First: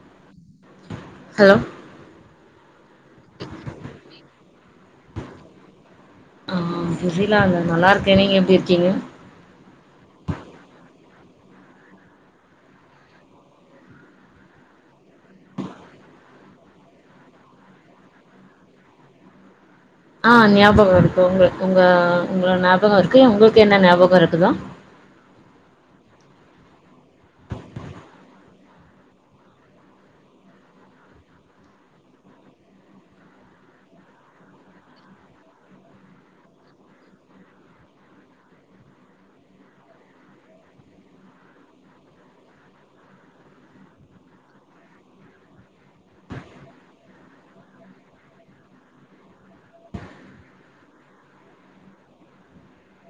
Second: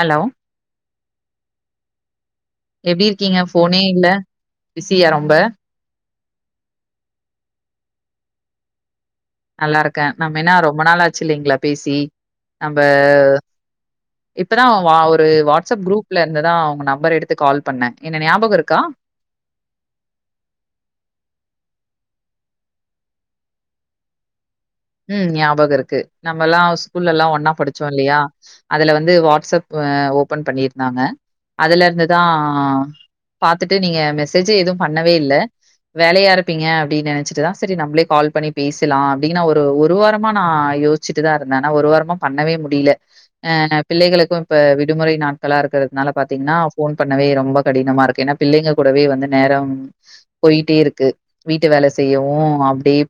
Hello hello எப்டி இருக்கீங்க ஃபோனே இல்ல பிஸியா ரொம்ப ஆ, பிஸிலா இல்ல நல்லா இருக்கே, நீங்க எப்டி இருக்கீங்க நல்லா இருக்கே நம்ம என்னா ரொம்ப நாளாச்சு இல்லைங்களா பேசி நம்ம இப்பதா ஒரு வாட்ஸ்அப் குரூப்ல இருந்துதா உங்க நம்பர் எடுத்து கால் பண்ணே என்ன ஞாபகோ இருக்கா ஆ ஞாபகோ இருக்கு உங்க உங்க உங்கள ஞாபகோ இருக்கு உங்களுக்கு என்ன ஞாபகோ இருக்குதா உம் ஞாபகோ இருக்கு நம்ம எல்லா ஸ்கூல்ல எல்லா ஒன்னா படிச்சோ இல்லையா அதுல வந்து வாட்ஸ்அப் ஓபன் பண்ணிருந்தாங்க அதுல இருந்துதா பாத்துட்டு நீங்க மெசேஜ் எதுவு பண்ணவே இல்ல வேலையா இருப்பீங்க அப்டின்னு நெனைச்சிட்டுதா சரி நம்மளே கால் பண்ணி பேசலா அப்டின்னா ஒரு ஒரு ஒரு வாரமா நா யோசிச்சுட்டுதா இருந்தே ஆனா ஒரு வாரமா பண்ணவே முடியல ஆ பிள்ளைகளுக்கு இப்ப விடுமுறை நாட்களா இருக்கிறதுனால பாத்தீங்கன்னா ஃபோன் பண்ணவே ரொம்ப கடினமா இருக்கு ஏன்னா பிள்ளைங்க கூடவே வந்து நேரோ போயிட்டே இருக்கு வீட்டு வேல செய்யவு அப்படியே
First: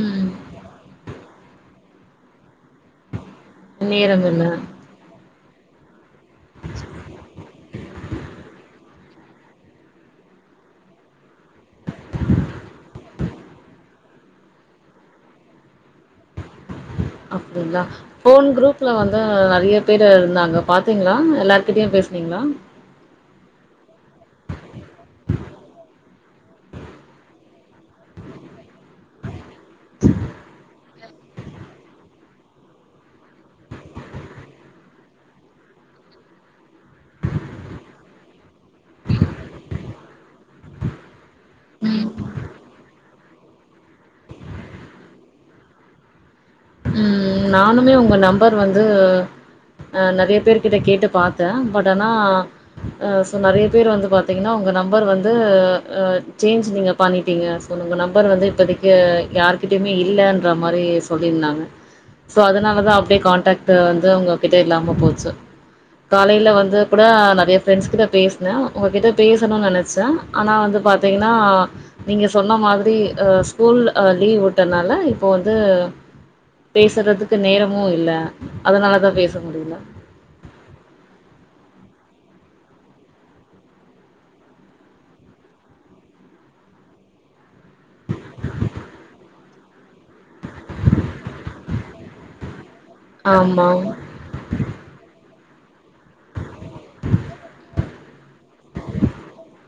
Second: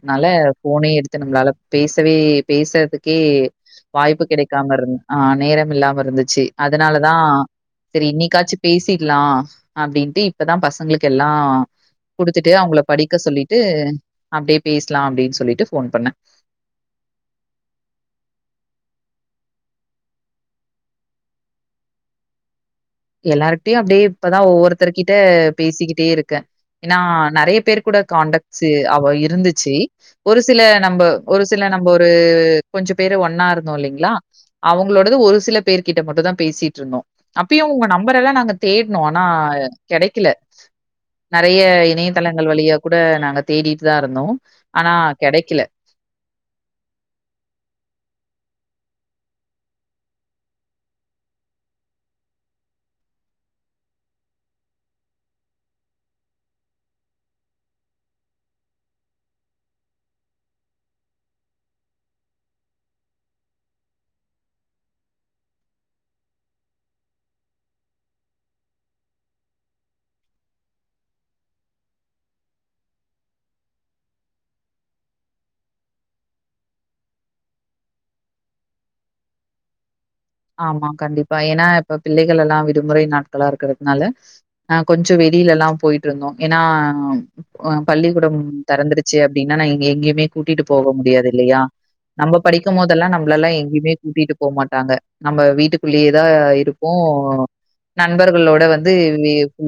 ம் ஃபோனே எடுத்து நம்பலால பேசவே பேசுறதுக்கே வாய்ப்பு நேரம் இல்ல கிடைக்காம இருந் ஆ நேரம் இல்லாம இருந்துச்சு அதனாலதா சரி இன்னைக்காச்சு பேசிடலா அப்டின்ட்டு இப்பதா பசங்களுக்கு எல்லா குடுத்துட்டு அவங்கள படிக்க சொல்லிட்டு அப்டியே பேசலா அப்டின் சொல்லிட் ட்டு ஃபோன் பண்ணே அப்டிங்ளா ஃபோன் குரூப்ல வந்து நெறைய பேரு இருந்தாங்க பாத்தீங்களா எல்லார்கிட்டயு பேசுனீங்களா எல்லார்கிட்டயு அப்டியே இப்பதா ஒவ்வொருத்தரு கிட்ட பேசிக்கிட்டே இருக்கே ஏன்னா நெறைய பேர் கூட கான்டக்ட்ஸ் அவ இருந்துச்சு ஒரு சில நம்ப ஒரு சில நம்ப ஒரு கொஞ்சோ பேரு ஒன்னா இருந்தோ இல்லைங்களா அவங்களோடது ஒரு சில பேர்கிட்ட மட்டு தா பேசிட்ருந்தோ அப் இப்பயு உங்க நம்பர் எல்லா நாங்க தேடனோ ஆனா கெடைக்கல நெறைய ம் இணையதளங்கள் வழிய கூட நாங்க தேடிட்டுதா இருந்தோ ஆனா கெடைக்கல ம் நானுமே உங்க நம்பர் வந்து அ நெறைய பேர்க கிட்ட கேட்டு பாத்தேன் பட் ஆனா சி நெறைய பேர் வந்து பாத்தீங்கன்னா உங்க நம்பர் வந்து அ ஆசேஞ்ச் நீங்க பண்ணிட்டீங்க சோ நம்பர் வந்து இப்போதைக்கு யாருகிட்டுமே இல்லைன்ற மாரி சொல்லியிருந்தாங்க சோ அதனாலதா அப்டியே கான்டாக்ட் வந்து உங்ககிட்ட இல்லாம போச்சு காலையில வந்து கூட நெறைய ப்ரெண்ட்ஸ் கிட்ட பேசினே உங்ககிட்ட பேசணும்னு நெனச்சேன ஆனா வந்து பாத்தீங்கன்னா நீங்க சொன்ன மாதிரி அ ஸ்கூல் அ லீவ் விட்டதுனால இப்போ வந்து பேசுறதுக்கு நேரமு இல்ல அதனால தான் பேச முடியல ஆமா கண்டிப்பா ஏன்னா இப்ப பிள்ளைகள்லா விடுமுறை நாட்களா இருக்கிறதுனால ஆ கொஞ்சோ வெளியில எல்லா போயிட்ருந்தோ ஏன்னா அ பள்ளிக்கூடம் தெறந்துருச்சு அப் அப்டினா எங் எங்யுமே கூட்டிட்டு போக முடியாது இல்லையா நம்ம படிக்கு போதெல்லா நம்மளெல்லா ஆமா எங்கேயுமே கூட்டிட்டு போகமாட்டாங்க நம்ப வீட்டுக்குள்ளேயே தா இருப்போ நண்பர்களோட வந்து [unintelligible] [unintelligible] ல்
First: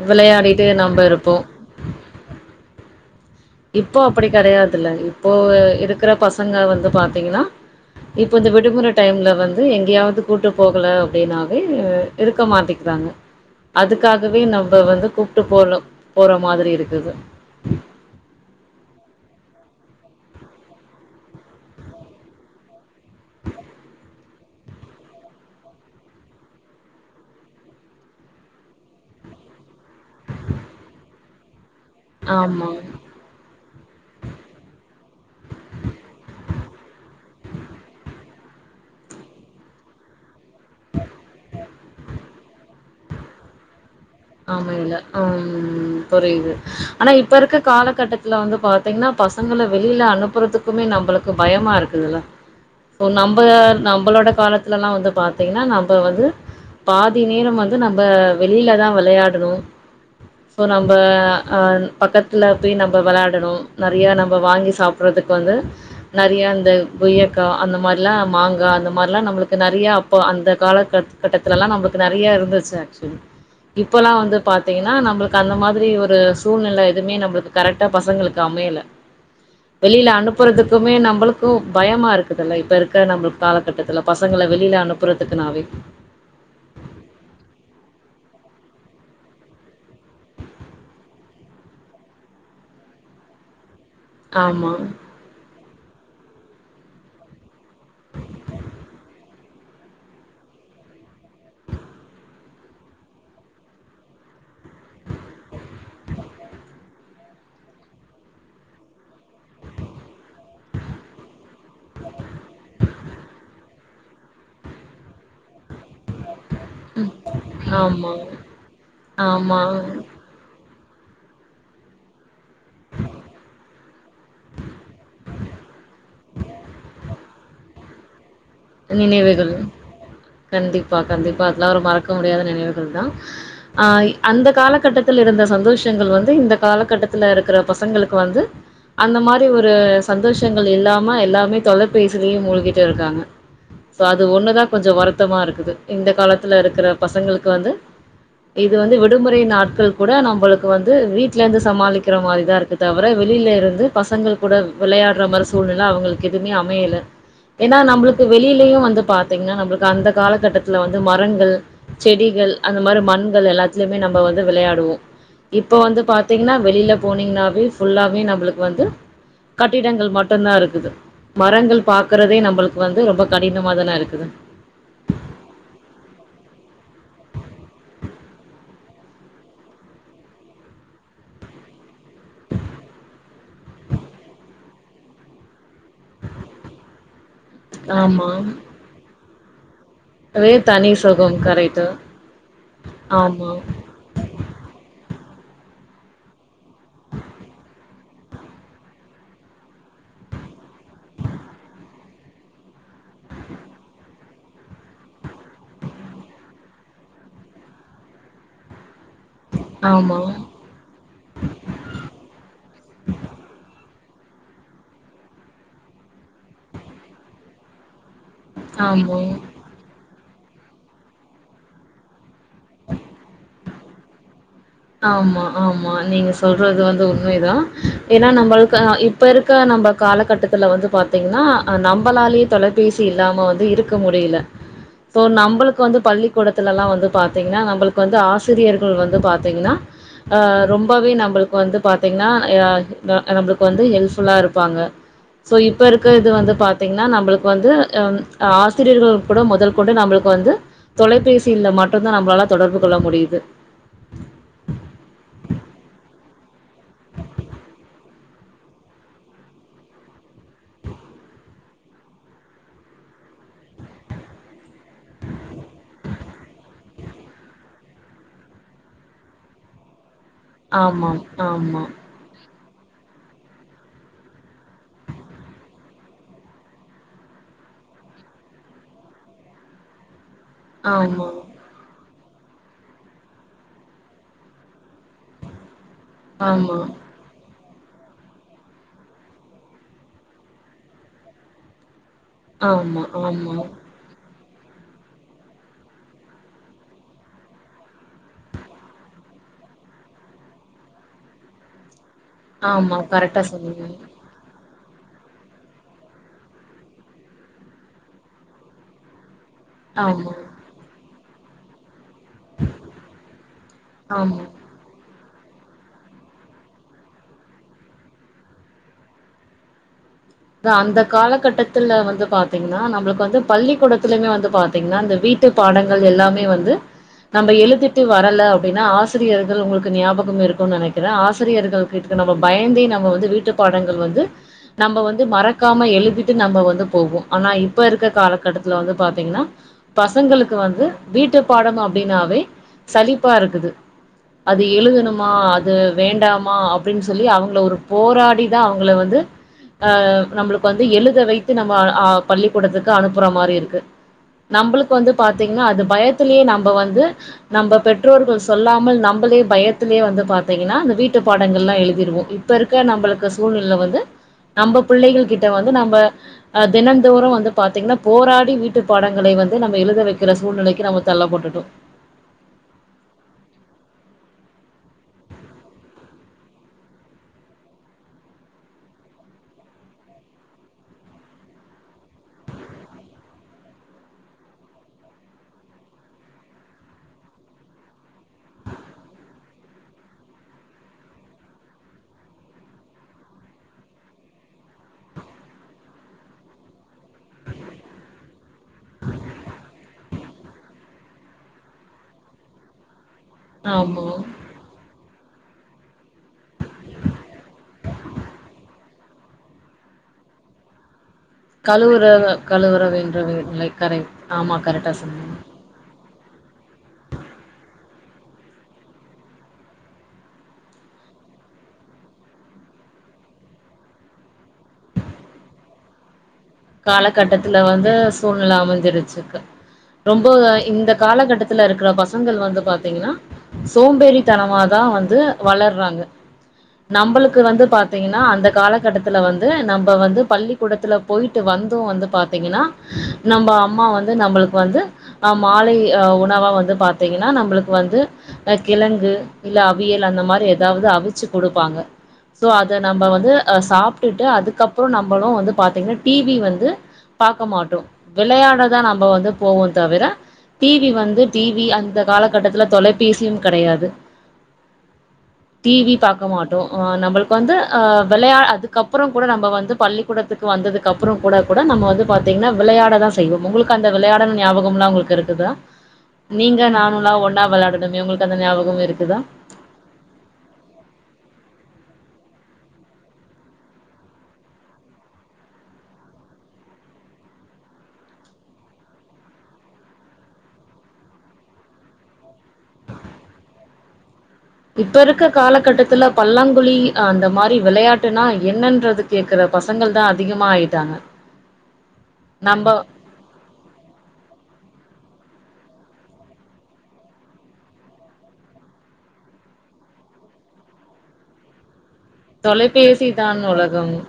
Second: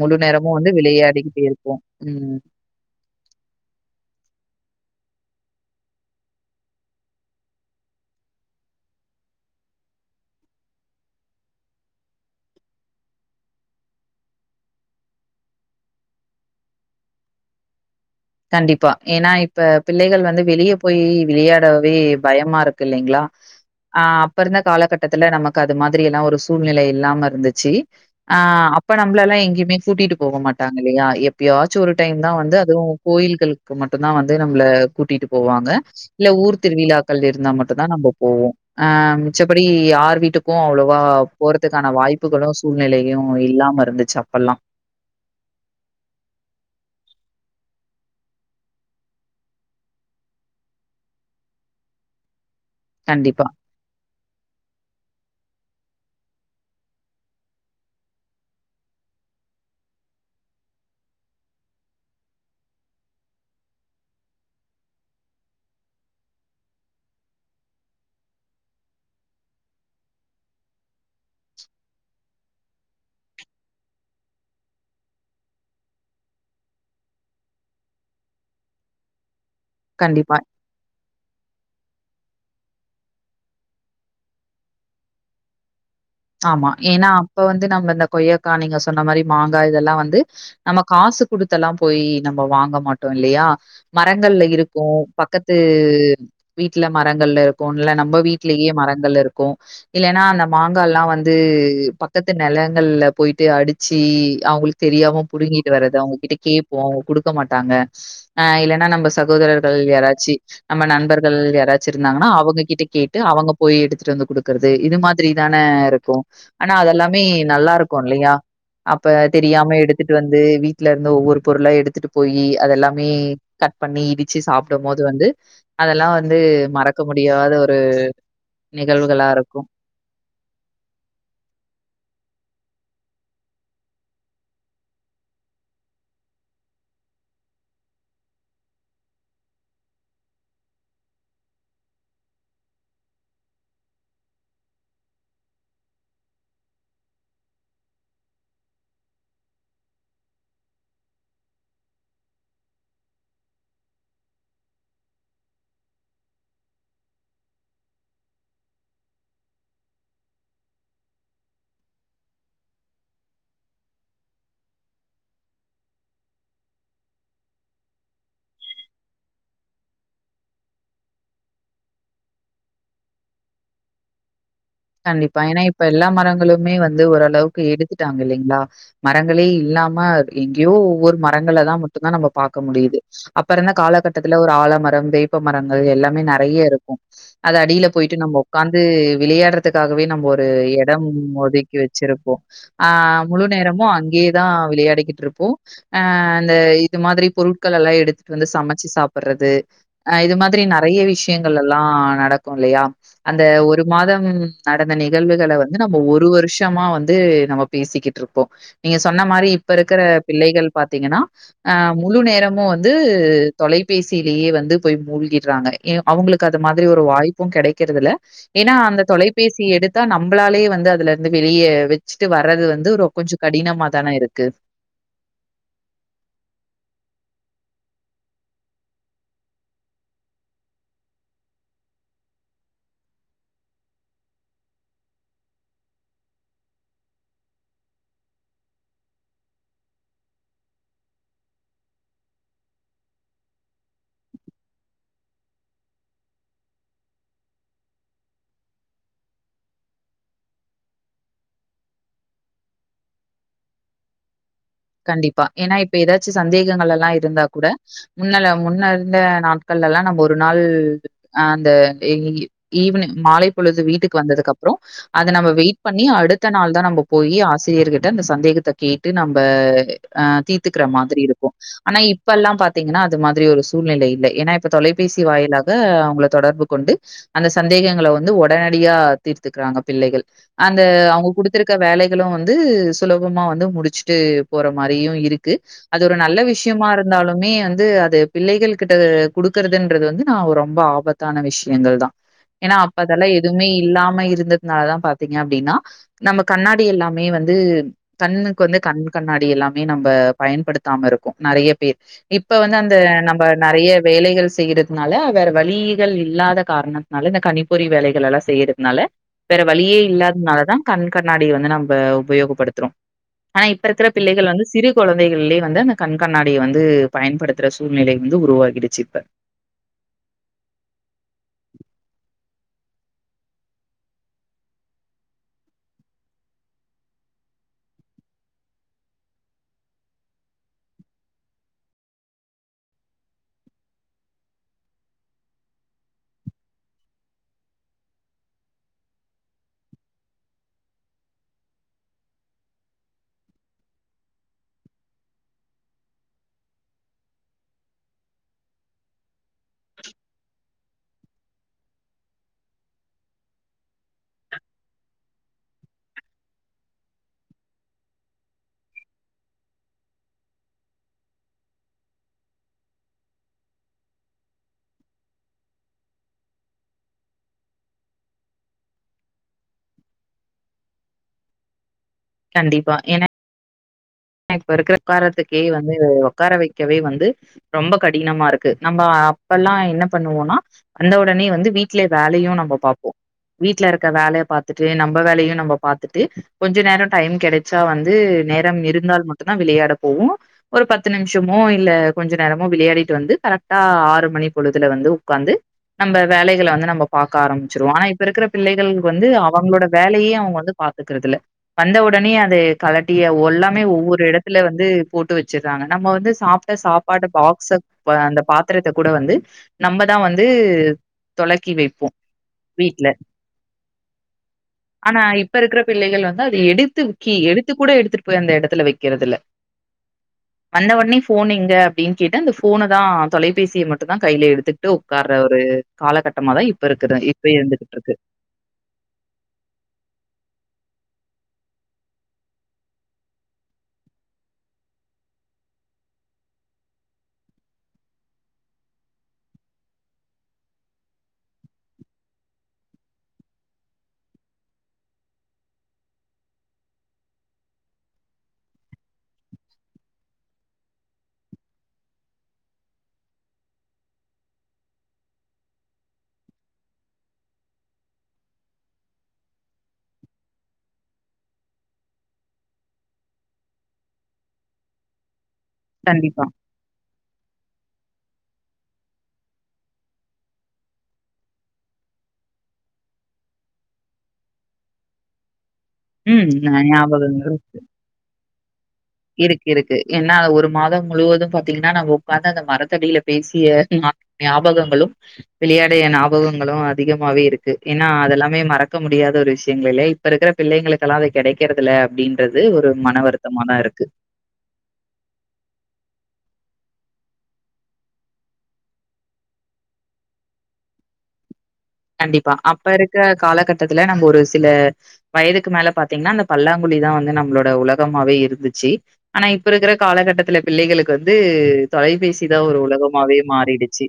முழு நேரமு விளையாடிட்டே வந்து நம்ப விளையாடிக்கிட்டே இருப்போ உம் இப்போ அப்டி கெடையாதுல்ல இப்போ இருக்கிற பசங்க வந்து பாத்தீங்கன்னா இப்ப இந்த விடுமுறை டைம்ல வந்து எங்கேயாவது கூப்பிட்டு போகல அப்டினாவே இருக்க மாட்டிக்கிறாங்க அதுக்காகவே நம்ம வந்து கூப்ட்டு போற போற மாதிரி இருக்குது கண்டிப்பா ஏன்னா இப்ப பிள்ளைகள் வந்து வெளிய போய் விளையாடவே பயமாருக் குல்லைங்களா ஆ அப் ப்ப இருந்த காலகட்டத்துல நமக்கு அது மாதிரி எல்லாம் ஒரு சூழ்நிலை இல்லாம இருந்துச்சி ஆ அப்ப நம்புள எல்லாம் எங்கேயுமே கூட்டிட்டு போக மாட்டாங்க இல்லையா எப்பயா ஸ் சு ஒரு டைம் தான் வந்து ஆமா அதுவும் க்கள்க்கு மட்டும் தான் வந்து நம்புள கூட்டிட்டு போவாங்க இல்ல ஊர் திருவிழாக்கள் இருந்தா மட்டும்தான் நம்போ போவோம் அ மிச்சப்படி யார் வீட்டுக் க்கும் அவ்ளோவா போறதுக்கான வாய்ப்புகளும் சு சூழ்நிலையும் இல்லாம இருந்துச் ஆமா இல்ல ஆ ம் புரியுது ஆனா இப்ப இருக்கற காலகட்டத்துல வந்து பாத்தீங்கன்னா பசங்கள வெளியில அனுப்புறதுக்குமே நம்புளுக்கு பயமா இருக்குதுல்ல சோ நம்ப கண்டிப்பா, நம்பளோட காலத்துலல்லா வந்து பாத்தீங்கன்னா நம் இப்ப வந்து பாதி நேரம் வந்து நம்ப வெளில தா விளையாடணும் சோ நம்ப அ ன் பக்கத்துல போய் நம்ப விளையாடணும் நறைய நம்ப வாங்கி சாப்புட்றதுக்கு வந்து நறைய இந்த கொயக்காய் அந்த மாரில்லா மாங்கா அந்த மாரில்லா நம்புளுக்கு நறையா அப்போ அந்த கால கட் கட்டத்துலல்லா நம்புளுக்கு நறையா இருந்துச்சு ஆக்சுவலி இப்பல்லா வந்து பாத்தீங்கன்னா நம்புளுக்கு அந்த மாதிரி ஒரு சூழ்நில எதுவுமே நம்புளுக்கு கரெக்டா பசங்களுக்கு அமையல வெளியில கண்டிப்பா. அனுப்புறதுக்குமே நம்மளுக்கு பயமா இருக் ட்டத்துல இப்ப இருக்க நம்ம காலகட்டத்துல பசங்கள வெளியில அனுப்புறதுக்குனாவே ஆமா ஏன்னா அப்ப வந்து நம்ம இந்த கொய்யக்கா நீங்க சொன்ன மாரி மாங்கா இதெல்லா வந்து நம்ம காசு குடுத்து எல்லா போய் நம்ம வாங்க மாட்டோ இல்லையா மரங்கள்ல ஆமா இருக்கு பக்கத்து த்து வீட்ல மரங்கள்ல இருக்கு இல்ல நம்ம வீட்லயே மரங்கள்ல இருக்கு இல்லைன்னா அந்த மா ங்கால்லா வந்து பக்கத்து நிலங்கள்ல போயிட்டு அடிச்சு அவங்களுக்கு தெரியாம புடுங்கிட்டு வரறது அவங்ககிட்ட கேட்போ அவங்க குடுக்க மாட்டாங்க அ இல்லன்னா நம்ம சகோதரர்கள் யாராச்சி நம்ம நண்பர்கள் யாராச்சி இருந்தாங்கனா அவங்க கிட்ட கேட்டு அவங்க போய் எடுத்துட்டு வந்து குடுக்கறது இது மாதிரி தான இருக் கு ஆனா அது எல்லாமே நல்லா இருக்கு ஆமா இல்லையா அப்ப ஆமா தெரியாம எடுத்துட்டு வந்து வீ ட்ல இருந்து ஒவ்வொரு பொருளா எடுத்துட்டு போயி அதெல்லாமே கட் பண்ணி இடிச்சு சாப்பிடும் போது வந்து அதெல்லா வந்து மறக்க மு டியாத ஒரு நிகழ்வுகளா நினைவுகள் இருக்கு கண்டிப்பா கண்டிப்பா அதெல்லா ஒரு மறக்க முடியாத நினைவுகள்தா அ அந்த காலகட்டத்துல இருந்த சந்தோஷங்கள் வந்து இந்த காலகட்டத்துல இருக்கிற பசங்களுக்கு வந்து அந்த மாரி ஒரு சந்தோஷங்கள் இல்லாம எல்லாமே தொலைபேசிலயே மூழ்கிட்டு இருக்காங்க இப்போ அது ஒண்ணுதா கொஞ்சோ வருத்தமா இருக்குது இந்த காலத்துல இருக்கிற பசங்களுக்கு வந்து இது வந்து விடுமுறை நாட்கள் கூட நம்மளுக்கு வந்து வீட்ல இருந்து சமாளிக்கிற மாரிதா இருக்கு தவிர வெளியில இருந்து பசங்கள் கூட விளையாடுற மாரி சூழ்நிலை அவங்களுக்கு எதுவுமே அமையல ஏன்னா நம்மளுக்கு இப்ப வெளியிலயு வந்து பாாத்தீங்னா நம்மளுக்கு அந்த காலகட்டத்துல வந்து மரங்கள் செடிகள் அந்த மாரி மண்கள் எல்லாத்தலயுமே நம்ம வந்து விளையாடுவோ இப்போ வந்து பாார்த்தீங்கன்னா வெளியில போனீங்கன்னாவே ஃபுல்லாவே நம்மளுக்கு வந்து கட்டிடங்கள் மட்டுந்தா இருக்குது மரங்கள் பாக்கறதே நம்மளுக் கு வந்து ரொம்ப கடினமாதான இருக்குது கண்டிப்பா ஏன்னா இப்ப எல்லா மரங்களுமே வந்து ஓரளவுக்கு எடுத்துட்டாங்க இல்லைங்களா மரங்களே இல்லாம எங்கேயோ ஒவ்வொரு மரங்கள மட்டும்தா நம்ம பாக்க முடியுது அப்ப இருந்த காலகட்டத்துல ஒரு ஆலமரம் வேப்ப மரம் அது எல்லாமே நறைய இருக்கு அது அடியில போய்ட்டு ஆமா. நம்ம ஒக்காந்து விளையாடுறக் காகவே நம்ம ஒரு அதுவே தனி எடம் சுகம் ஒதுக்கி கரெக்ட்டு. வச்சிருப்போ ஆ முழு ஆமா, நேரமு அங்கயே தா விளையாடிக்கிட்ருப் போ ஆ அந்த இது மாதிரி பொருட்களல்லா எடுத்துட்டு வந்து சமைச்சி சாப்ட்றது ஆ இது மாதிரி நெறைய விஷயங்கள் எல்லா நடக்கு இல்லையா அந்த ஒரு மாதம் நடந்த நிகழ்வுகள வந்து நம்ம ஒரு வருஷமா வந்து நம்ம பேசிக்கிட்ருப்போ நீங்க சொன்ன மாரி இப்ப இருக்குற ஆமா. பிள்ளைகள் பாத்தீங்கன்னா ஆ முழு நேரமு வந்து தொலை பேசிலயே வந்து போய் மூழ்கிடுறாங்க ஏ அவுங்களுக்கு அது மாதிரி ஒரு வாய்ப்பு கெடைக்கிறதுல்ல ஏன்னா அந்த ஆமா. தொலை எடுத்தா நம்மளாலயே வந்து அதுல இருந்து வெளியே வச்சுட்டு வர்றது வந்து ஒரு கொஞ்சம் கடினமா தானே இருக்கு ஆமா ஆமா நீங்க சொல்றது வந்து உண்மைதான் ஏன்னா நம்மளுக்கு இப்ப இருக்க நம்ம காலகட்டத்துல வந்து பாத்தீங்கன்னா நம்மளாலேயே தொலைபேசி இல்லாம வந்து இருக்க முடியல சோ நம்மளுக்கு வந்து பள்ளிக்கூடத்துல எல்லாம் வந்து பாத்தீங்கன்னா நம்மளுக்கு வந்து ஆசிரியர்கள் வந்து பா பாத்தீங்கன்னா ஆ ரொம்பவே நம்பளுக்கு வந்து பாத்தீங்கன்னா ஆ [unintelligible] நம்பளுக்கு வந்து ஹெல்ப்ஃபுல்லா இருப்பாங்க சோ இப்ப இருக்கறது வந்து பாத்தீங்கன்னா நம்பளுக்கு வந்து ஆ ஆசிரியர்கள் கூட மொதல் கொண்டு நம்மளுக்கு வந்து தொலைபேசில மட்டு தா நம்பளால தொடர்பு கொள்ள முடியுது சந்தேகங்களெல்லா இருந்தா கூட முன்னல முன்ன இருந்த நாட்களலா நம்ம ஒரு நாள் அந்த [unintelligible] ஈவினிங் மாலை பொழுது வீட்டுக்கு வந்ததுக்கப்றோ அத நம்ம வெயிட் பண்ணி அடுத்த நாள் தா நம்ம போய் ஆசிரியர்கிட்ட அந்த சந்தேகத்த கேட்டு நம் ப ஆ தீத்துக்கிறமாதிரி ஆமாம், இருக்கு ஆமா, ஆனா இப்பெல்லா பாத் பா்த்தீங்கன்னா அது மாதிரி ஒரு சூழ்நிலை இல்லை ஏன்னா இப்ப தொலைபேசி வாயிலாக அவங்களை தொடர்பு கொண்டு அந்த சந்தேகங்களை வந்து உடனடியா தீர்த்துக்கிறாங்க பிள்ளைகள் அந்த ஆமா, அவங்க குடுத்துருக்க வேலை [unintelligible] வந்து சுலபமா வந்து முடிச்சு விட்டு போற மாரியும் இருக்கு அது ஒரு நல்ல ஆமா, விஷயமா இருந்தாலுமே வந்து வந்து அது பிள்ளைகள் கிட்ட கொடுக்குறதுன்றது வந்து நான் ரொம்ப ஆபத்தான விஷயங்கள் தான் ஏனா அப்ப ஆமா, அதெல்லாம் ஆமா, எதுவுமே இல்லாம இருந்த அதனாலதான் பாத்தீங்க அப்படின்னா நம்ம கண்ணாடி எல்லாமே வந்து கண்ணுக்கு வந்து கண் கண்ணாடி எல்லாமே நம்ம பயன்படுத்தாம இருக்கும் நிறைய பேர் இப்ப வந்து அந்த ஆமா. நம்ம கரெக்டா நிறைய சொன்னீங்க. வேலைகள் செய்யற னால வேற வழிகள் இல்லாத காரணத்தினால இந்த கணிப்பொறி வேலைகள் எல்லா செய்யறதுனால வேற வழியே ஆமா, இல்லாததுனால தான் கண் கண்ணாடி வந்து நம்ம உபயோகப்படுத்துறோம் ஆனா இப்ப இருக்கிற ஆமா. பிள்ளைகள் வந்து சிறு குழ குழந்தைகள்லே வந்து அந்த கண் கண்ணாடியை வந்து பயன்படுத்துற சூழ்நிலை வந்து உருவாகிடுச்சு இப்ப அந்த காலகட்டத்துல வந்து பாத்தீங்கன்னா நம்மளுக்கு வந்து பள்ளிக்கூடத்துலயுமே வந்து பாத்தீங்கன்னா இந்த வீட்டு பாடங்கள் எல்லாமே வந்து நம்ம எழுதிட்டு வரல அப்படின்னா ஆசிரியர்கள் உங்களுக்கு ஞாபகம இருக்கும் நினைக்கிறேன் ஆசிரியர்கள் கிட்ட நம்ம பயந்தே நம்ம வந்து வீட்டு பாடங்கள் வந்து நம்ம வந்து ந்து மறக்காம எழுதிட்டு நம்ம வந்து போவோம் ஆனா இப்ப இருக்க காலகட்டத்துல வந்து பார்த்தீங்கன்னா பசங்களுக்கு வந்து வீட்டு பாடம் அப்படின்னாவே சலிப்பா இருக்குது அது எழுதணுமா அது வேண்டாமா அப்படின்னு சொல்லி அவங்கள ஒரு போராடிதான் அவங்கள வந்து அஹ் நம்மளுக்கு வந்து எழுத வைத்து நம்ம ஆஹ் பள்ளிக்கூடத்துக்கு அனுப்புற மாதிரி இருக்கு நம்மளுக்கு வந்து பாத்தீங்கன்னா அது பயத்திலேயே நம்ம வந்து நம்ம பெற்றோர்கள் சொல்லாமல் நம்மளே பயத்திலேயே வந்து பாத்தீங்கன்னா அந்த வீட்டு பாடங்கள் எல்லாம் எழுதிடுவோம் இப்ப இருக்க நம்மளுக்கு சூழ்நிலை வந்து நம்ம பிள்ளைகள் கிட்ட வந்து நம்ம அஹ் தினந்தோறம் வந்து பாத்தீங்கன்னா போராடி வீட்டு பாடங்களை வந்து நம்ம எழுத வைக்கிற சூழ்நிலைக்கு நம்ம தள்ளப்பட்டுட்டோம் கண்டிப்பா என இப்ப இருக்கிற உக்காரத்துக்கே வந்து உக்கார வைக்கவே வந்து ரொம்ப கடினமா இருக்கு நம்ம அப்பலா என்ன பண்ணுவோம்னா வந்த உடனே வந்து வீட்ல வேலையும் நம்ம பாார்ப்போம் வீட்ல இருக்கற வேலையை பாாரத்துட்டு நம்ம வேலையும் நம்ம பாாரத்துட்டு கொஞ்ச நேரம் டைம் கிடைச்சா வந்து நேரம் இருந்தால் ஒன்னா விளையாட போவோம் ஒரு பத்து நிமிஷமோ இல்ல கொஞ்ச நேரமோ விளையாடிட்டு வந்து கரெக்டா ஆறு மணி பொழுதுல வந்து உட்காந்து நம்ம வேலைகளை வந்து நம்ம பாக்க ஆரம்பிச்சிருவோம் ஆனா இப்ப இருக்கிற பிள்ளைகள் வந்து அவங்களோட வேலையே அவங்க வந்து பாத்துக்கறிறதுல வந்த உடனே அது கல ஏய் ஒல்லாமே ஆமா ஒவ்வொரு வந்து போட்டு வச்சறாங்க நம்ம வந்து சாப்பிட்ட சாப்பாடு பாக்ஸ அந்த பாத்திரத்தை கூட வந்து நம்மதான் வந்து தொலக்கி கழுவுற வைப்போம் கழுவுற வீட்லே வேண்டுற நிலை கரெக்ட் ஆமா கரெக்டா ஆனா சொன்னீங்க இப்ப இருக்கிற பிள்ளைகள் வந்து அதை எடுத்து கி எடுத்து கூட எடுத்துட் போய் அந்த எடத்துல வை வைக்கிறதில்ல வந்த ஒட்னே ஃபோன் எங்க அப்படின்னு கேட்டு அந்த ஃபோன தான் தொலைபேசியை மட்டு தான் கையில எடுத்துட்டு உட்கார்ற ஒரு காலகட்ட காலகட்டத்துல வந்து சூழ்நிலை அமைஞ்சிருச்சுக்கு ரொம்ப இந்த காலகட்டத்துல இருக்கிற பசங்கள் வந்து பாத்திங்கனா சோம்பேறித்தனமாதா வந்து வளர்றாங்க நம்பளுக்கு வந்து பாத்திங்கனா அந்த காலகட்டத்துல வந்து நம்ப வந்து பள்ளிக்கூடத்துல போயி ட்டு வந்தும் வந்து பாத்திங்கனா நம்ப அம்மா வந்து நம்மளுக்கு வந்து அ மாலை அ உணவா வந்து பாத்திங்கனா நம்பளுக்கு வந்து கிழங்கு இல்ல அவியல் அந்த மாரி ஏதாவுது அவிச்சு குடுப்பாங்க சோ அத நம்ம வந்து அ சாப்ட்டுட்டு அதுக்கப்புற நம்மளு வந்து பாத்திங்கனா டி வி வந்து பாக்க மாட்டோ வெளையாடதா நம்ப வந்து போவோ தவிர டி வி வந்து டி வி அந்த காலகட்டத்துல தொலைபேசியும் கெடையாது டி வி பாக்க கண்டிப்பா. மாட்டோ ஆ நம்மளுக்கு வந்து அ வெளையா அதுக்கப்புற கூட நம்ப வந்து பள்ளிக்கூடத்துக்கு வந்ததுக் கப்ற கூட கூட நம்ம வந்து பாத்திங்னா விளையாடதா செய்வோ உங்களுக்கு அந்த விளையாடல் ஞாபகம்லா உங்களுக்கு இருக்குதா ம் நீங்க நானெல்லா ஞாபகங்கள் ஒன்னா விளையாடணமே உங்களுக்கு அந்த ஞாபகம் இருக்குதா இருக்கு இருக்கு ஏன்னா ஒரு மாதம் முழுவதும் பாத்திங்கனா நம்ம உக்காந்து அந்த மரத்தடியில பேசிய ஞா ஞாபகங்களும் விளையாடிய ஞாபகங்களு அதிகமாவே இருக்கு ஏன்னா அதெல்லாமே மறக்க முடியாத ஒரு விஷயங்கள் இல்லை இப்ப இருக்கிற பிள்ளைகளுக்கெல்லா அது கெடைக்கறதில அப்டின்றது ஒரு மன வருத்தமாதா இருக்கு இப்ப இருக்க காலகட்டத்துல பல்லாங்குழி அந்த மாரி விளையாட்டுன்னா என்னன்றது கேக்குற பசங்கள்தா அதிகமா ஆயிட்டாங்க கண்டிப்பா நம்ப அப்ப இருக்க காலகட்டத்துல நம்ப ஒரு சில வயதுக்கு மேல பாத்திங்னா அந்த பல்லாங்குழிதா வந்து நம்மளோட உலகமாவே இருந்துச்சு ஆனா இப்ப இருக்கிற காலகட்டத்துல பிள்ளைகளுக்கு வந்து தொலைபேசிதா ஒரு தொலைபேசி தான் உலகமாவே உலகம் மாறிடுச்சி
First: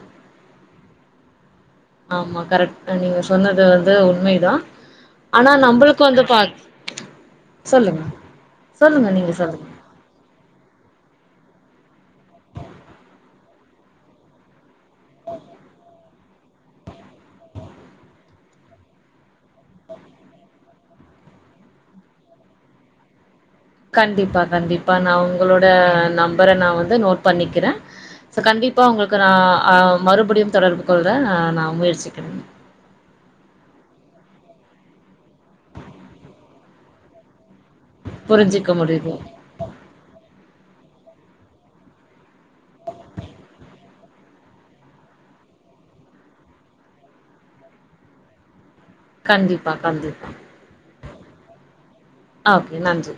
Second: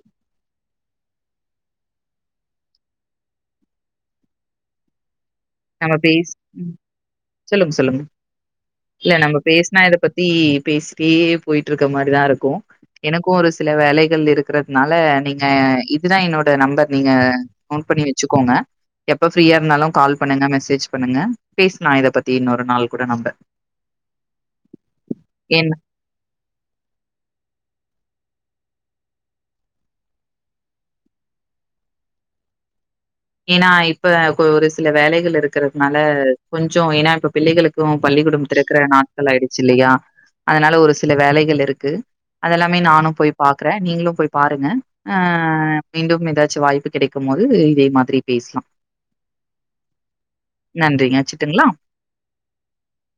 ஆமா கரெக்ட் நீங்க சொன்னது வந்து உண்மைதா நம்ம பேசி சொல்லுங்க சொல்லுங்க சொல்லுங்க இல்ல நீங்க நம்ப சொல்லுங்க பேசுனா இத பத்தி பேசிட்டே போயிட்டு இருக்க மாரிதா இருக்கு எனக்கு ஒரு சில வேலைகள் இருக்கிறதுனால நீங்க இதுதா என்னோட நம்பர் நீங்க நோட் பண்ணி வச்சுக்கோங்க எப்ப ஃப்ரீயா இருந்தாலு கால் பண்ணுங்க மெசேஜ் பண்ணுங்க பேசலா இதை பத்தி இன்னொரு நாள் கூட நம்ப கண்டிப்பா கண்டிப்பா நா உங்களோட ஏன் நம்பர நா வந்து நோட் பண்ணிக்கிற சோ கண்டிப்பா உங்களுக்கு நா ஆ மறுபடியும் தொடர்பு கொள்ற நா முயற்சிக்கிறே ஏனா இப்ப ஒரு சில வேலைகள் இருக்கறதுனால கொஞ்சோ ஏனா இப்ப பிள்ளைகளுக்கு பள்ளிக்கூடம் புரிஞ்சிக்க திறக்கிற முடியுது நாட்கள் ஆயிடுச்சு இல்லையா அதனால ஒரு சில வேலைகள் இருக்கு அதெல்லாமே நானும் போய் பாக்கற நீங்களு போய் பாருங்க ஆ மீண்டும் ஏதாச்சு வாய்ப்பு கெடைக்கும் போது இதே மா திரி பேசலா கண்டிப்பா கண்டிப்பா நன்றிங்க வெச்சுர்ட்டுங்ளா ஓகே நன்றி